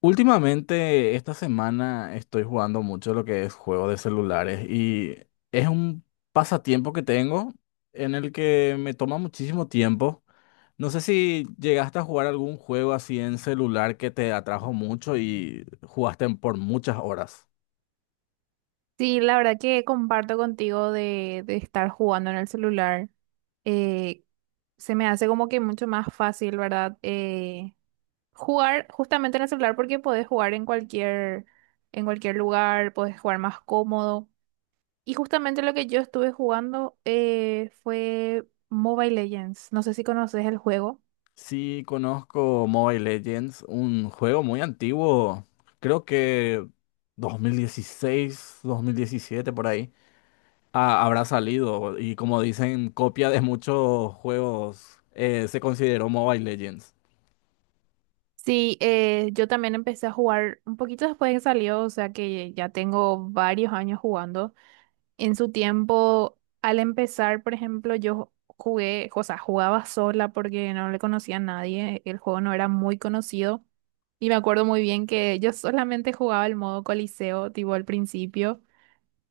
Últimamente, esta semana estoy jugando mucho lo que es juego de celulares y es un pasatiempo que tengo en el que me toma muchísimo tiempo. No sé si llegaste a jugar algún juego así en celular que te atrajo mucho y jugaste por muchas horas. Sí, la verdad que comparto contigo de estar jugando en el celular. Eh, Se me hace como que mucho más fácil, ¿verdad? Jugar justamente en el celular porque podés jugar en en cualquier lugar, podés jugar más cómodo. Y justamente lo que yo estuve jugando fue Mobile Legends. No sé si conoces el juego. Sí, conozco Mobile Legends, un juego muy antiguo, creo que dos mil dieciséis, 2017 por ahí. Ah, habrá salido y, como dicen, copia de muchos juegos, se consideró Mobile Legends. Sí, yo también empecé a jugar un poquito después de que salió, o sea que ya tengo varios años jugando. En su tiempo, al empezar, por ejemplo, yo jugué, o sea, jugaba sola porque no le conocía a nadie, el juego no era muy conocido y me acuerdo muy bien que yo solamente jugaba el modo Coliseo, tipo al principio,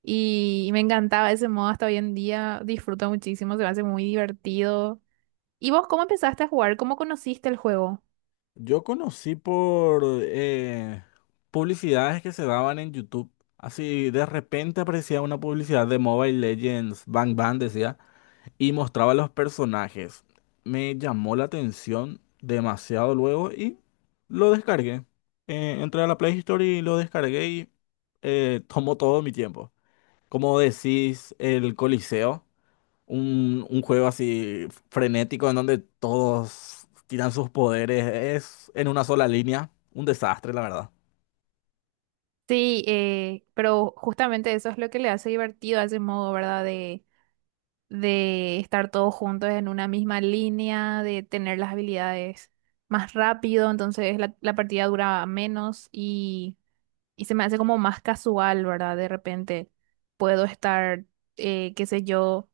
y me encantaba ese modo hasta hoy en día, disfruto muchísimo, se me hace muy divertido. ¿Y vos cómo empezaste a jugar? ¿Cómo conociste el juego? Yo conocí por publicidades que se daban en YouTube. Así de repente aparecía una publicidad de Mobile Legends, Bang Bang decía, y mostraba los personajes. Me llamó la atención demasiado luego y lo descargué. Entré a la Play Store y lo descargué y tomó todo mi tiempo. Como decís, el Coliseo. Un juego así frenético en donde todos tiran sus poderes. Es en una sola línea. Un desastre, la verdad. Sí, pero justamente eso es lo que le hace divertido a ese modo, ¿verdad? De estar todos juntos en una misma línea, de tener las habilidades más rápido, entonces la partida dura menos y se me hace como más casual, ¿verdad? De repente puedo estar, qué sé yo,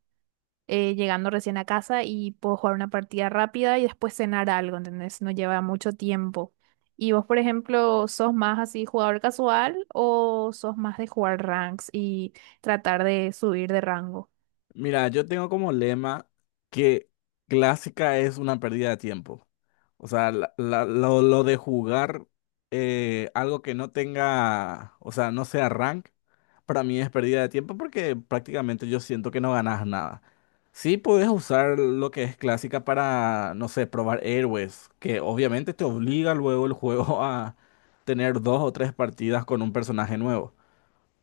llegando recién a casa y puedo jugar una partida rápida y después cenar algo, ¿entendés? No lleva mucho tiempo. ¿Y vos, por ejemplo, sos más así jugador casual o sos más de jugar ranks y tratar de subir de rango? Mira, yo tengo como lema que clásica es una pérdida de tiempo. O sea, lo de jugar algo que no tenga, o sea, no sea rank, para mí es pérdida de tiempo porque prácticamente yo siento que no ganas nada. Sí puedes usar lo que es clásica para, no sé, probar héroes, que obviamente te obliga luego el juego a tener dos o tres partidas con un personaje nuevo,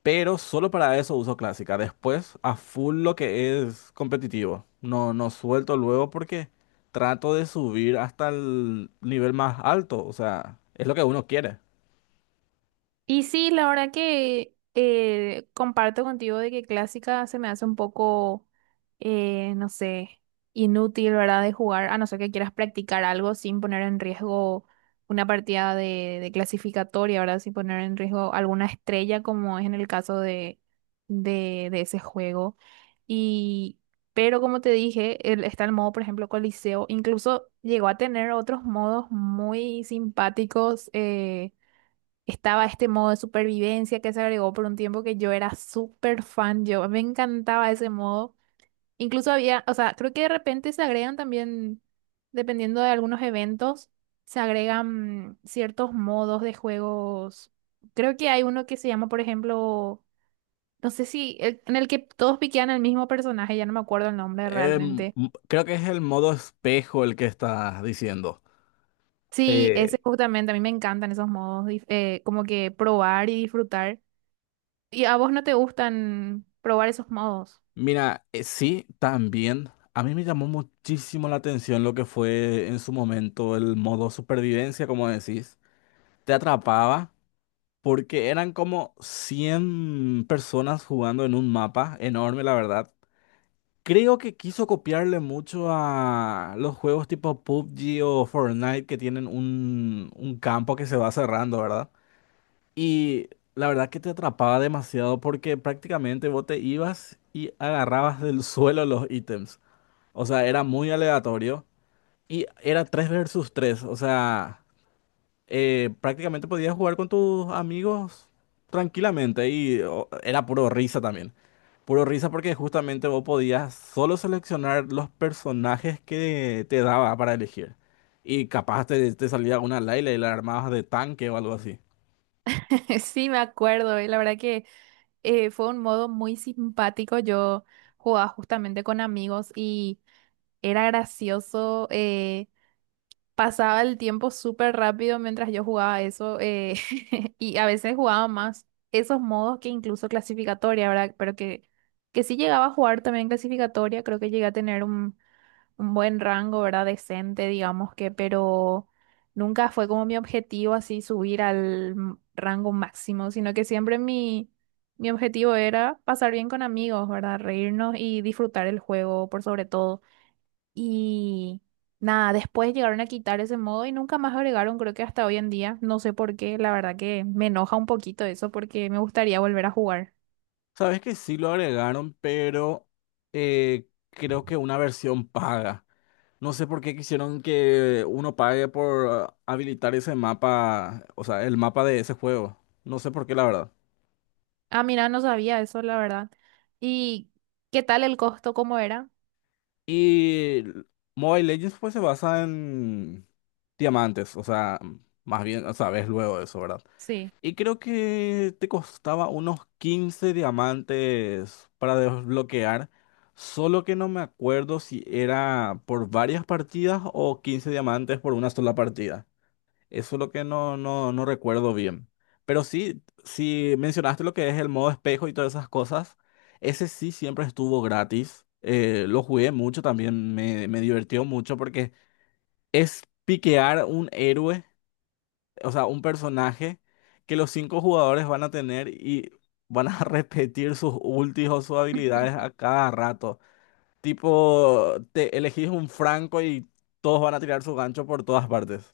pero solo para eso uso clásica. Después, a full lo que es competitivo. No, no suelto luego porque trato de subir hasta el nivel más alto. O sea, es lo que uno quiere. Y sí, la verdad que comparto contigo de que clásica se me hace un poco, no sé, inútil, ¿verdad? De jugar, a no ser que quieras practicar algo sin poner en riesgo una partida de clasificatoria, ¿verdad? Sin poner en riesgo alguna estrella, como es en el caso de ese juego. Y, pero como te dije, está el modo, por ejemplo, Coliseo. Incluso llegó a tener otros modos muy simpáticos. Estaba este modo de supervivencia que se agregó por un tiempo que yo era súper fan, yo me encantaba ese modo. Incluso había, o sea, creo que de repente se agregan también, dependiendo de algunos eventos, se agregan ciertos modos de juegos. Creo que hay uno que se llama, por ejemplo, no sé si, el- en el que todos piquean al mismo personaje, ya no me acuerdo el nombre realmente. Creo que es el modo espejo el que estás diciendo. Sí, ese Eh, justamente, a mí me encantan esos modos, como que probar y disfrutar. ¿Y a vos no te gustan probar esos modos? mira, sí, también. A mí me llamó muchísimo la atención lo que fue en su momento el modo supervivencia, como decís. Te atrapaba, porque eran como 100 personas jugando en un mapa enorme, la verdad. Creo que quiso copiarle mucho a los juegos tipo PUBG o Fortnite, que tienen un campo que se va cerrando, ¿verdad? Y la verdad que te atrapaba demasiado porque prácticamente vos te ibas y agarrabas del suelo los ítems. O sea, era muy aleatorio y era 3 versus 3. O sea, prácticamente podías jugar con tus amigos tranquilamente y, o, era puro risa también. Puro risa porque justamente vos podías solo seleccionar los personajes que te daba para elegir. Y capaz te salía una Layla y la armabas de tanque o algo así. Sí, me acuerdo, y la verdad que fue un modo muy simpático. Yo jugaba justamente con amigos y era gracioso. Pasaba el tiempo súper rápido mientras yo jugaba eso. Y a veces jugaba más esos modos que incluso clasificatoria, ¿verdad? Pero que sí llegaba a jugar también clasificatoria. Creo que llegué a tener un buen rango, ¿verdad? Decente, digamos que, pero nunca fue como mi objetivo así subir al rango máximo, sino que siempre mi objetivo era pasar bien con amigos, ¿verdad? Reírnos y disfrutar el juego por sobre todo. Y nada, después llegaron a quitar ese modo y nunca más agregaron, creo que hasta hoy en día, no sé por qué, la verdad que me enoja un poquito eso porque me gustaría volver a jugar. Sabes que sí lo agregaron, pero creo que una versión paga. No sé por qué quisieron que uno pague por ah, habilitar ese mapa, o sea, el mapa de ese juego. No sé por qué, la verdad. Ah, mira, no sabía eso, la verdad. ¿Y qué tal el costo? ¿Cómo era? Y Mobile Legends pues se basa en diamantes, o sea, más bien, o sea, ves luego eso, ¿verdad? Sí. Y creo que te costaba unos 15 diamantes para desbloquear, solo que no me acuerdo si era por varias partidas o 15 diamantes por una sola partida. Eso es lo que no recuerdo bien. Pero sí, si mencionaste lo que es el modo espejo y todas esas cosas, ese sí siempre estuvo gratis. Lo jugué mucho también, me divirtió mucho porque es piquear un héroe, o sea, un personaje que los 5 jugadores van a tener y van a repetir sus ultis o sus habilidades a cada rato. Tipo, te elegís un Franco y todos van a tirar su gancho por todas partes.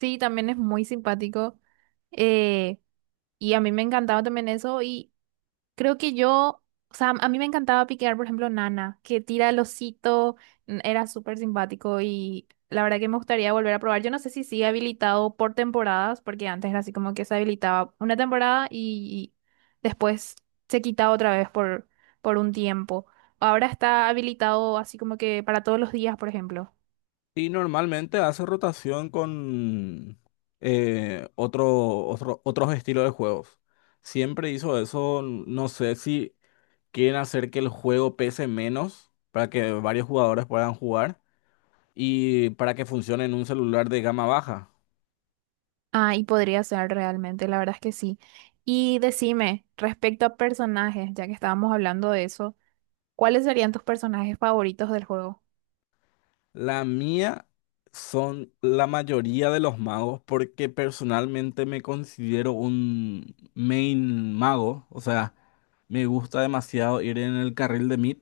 Sí, también es muy simpático. eh, y a mí me encantaba también eso. Y creo que o sea, a mí me encantaba piquear, por ejemplo, Nana, que tira el osito. Era súper simpático y la verdad que me gustaría volver a probar. Yo no sé si sigue habilitado por temporadas, porque antes era así como que se habilitaba una temporada y, después se quitaba otra vez por un tiempo. Ahora está habilitado así como que para todos los días, por ejemplo. Y normalmente hace rotación con otros estilos de juegos. Siempre hizo eso, n- no sé si quieren hacer que el juego pese menos para que varios jugadores puedan jugar y para que funcione en un celular de gama baja. Ah, y podría ser realmente, la verdad es que sí. Y decime, respecto a personajes, ya que estábamos hablando de eso, ¿cuáles serían tus personajes favoritos del juego? La mía son la mayoría de los magos porque personalmente me considero un main mago, o sea, me gusta demasiado ir en el carril de mid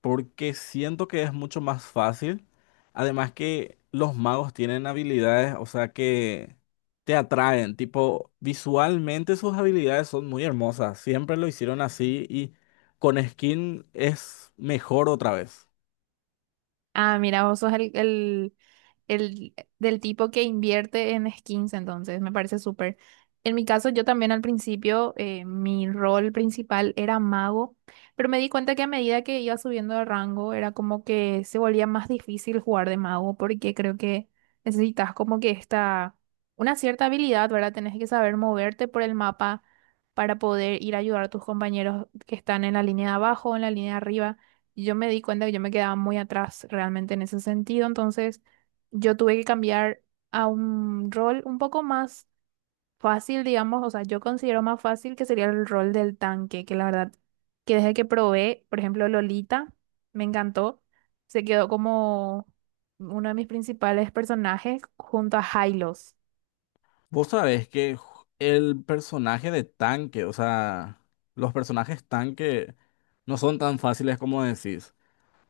porque siento que es mucho más fácil. Además que los magos tienen habilidades, o sea, que te atraen, tipo, visualmente sus habilidades son muy hermosas, siempre lo hicieron así y con skin es mejor otra vez. Ah, mira, vos sos el del tipo que invierte en skins, entonces me parece súper. En mi caso, yo también al principio, mi rol principal era mago, pero me di cuenta que a medida que iba subiendo de rango, era como que se volvía más difícil jugar de mago, porque creo que necesitas una cierta habilidad, ¿verdad? Tenés que saber moverte por el mapa para poder ir a ayudar a tus compañeros que están en la línea de abajo, en la línea de arriba. Y yo me di cuenta que yo me quedaba muy atrás realmente en ese sentido, entonces yo tuve que cambiar a un rol un poco más fácil, digamos, o sea, yo considero más fácil que sería el rol del tanque, que la verdad, que desde que probé, por ejemplo, Lolita, me encantó, se quedó como uno de mis principales personajes junto a Hylos. Vos sabés que ju- el personaje de tanque, o sea, los personajes tanque no son tan fáciles como decís.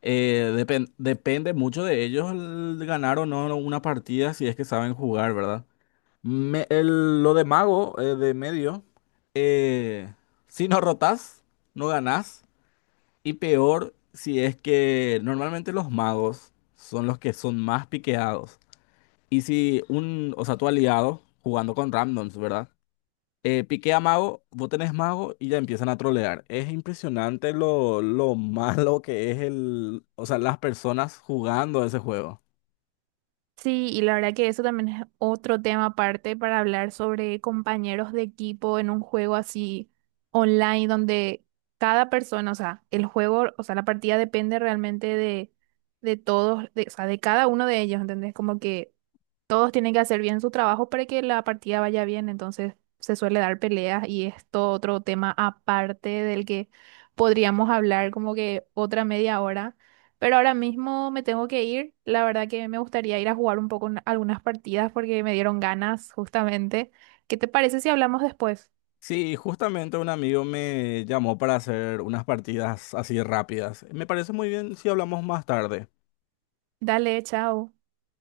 Depen- depende mucho de ellos el ganar o no una partida si es que saben jugar, ¿verdad? Me- el- lo de mago, de medio, eh, si no rotas, no ganás. Y peor si es que normalmente los magos son los que son más piqueados. Y si un, o sea, tu aliado jugando con randoms, ¿verdad? Piqué a mago, vos tenés mago y ya empiezan a trolear. Es impresionante lo malo que es el, o sea, las personas jugando ese juego. Sí, y la verdad que eso también es otro tema aparte para hablar sobre compañeros de equipo en un juego así online donde cada persona, o sea, el juego, o sea, la partida depende realmente de todos, de, o sea, de cada uno de ellos, ¿entendés? Como que todos tienen que hacer bien su trabajo para que la partida vaya bien, entonces se suele dar peleas y esto otro tema aparte del que podríamos hablar como que otra media hora, pero ahora mismo me tengo que ir. La verdad que me gustaría ir a jugar un poco en algunas partidas porque me dieron ganas justamente. ¿Qué te parece si hablamos después? Sí, justamente un amigo me llamó para hacer unas partidas así rápidas. Me parece muy bien si hablamos más tarde. Dale, chao.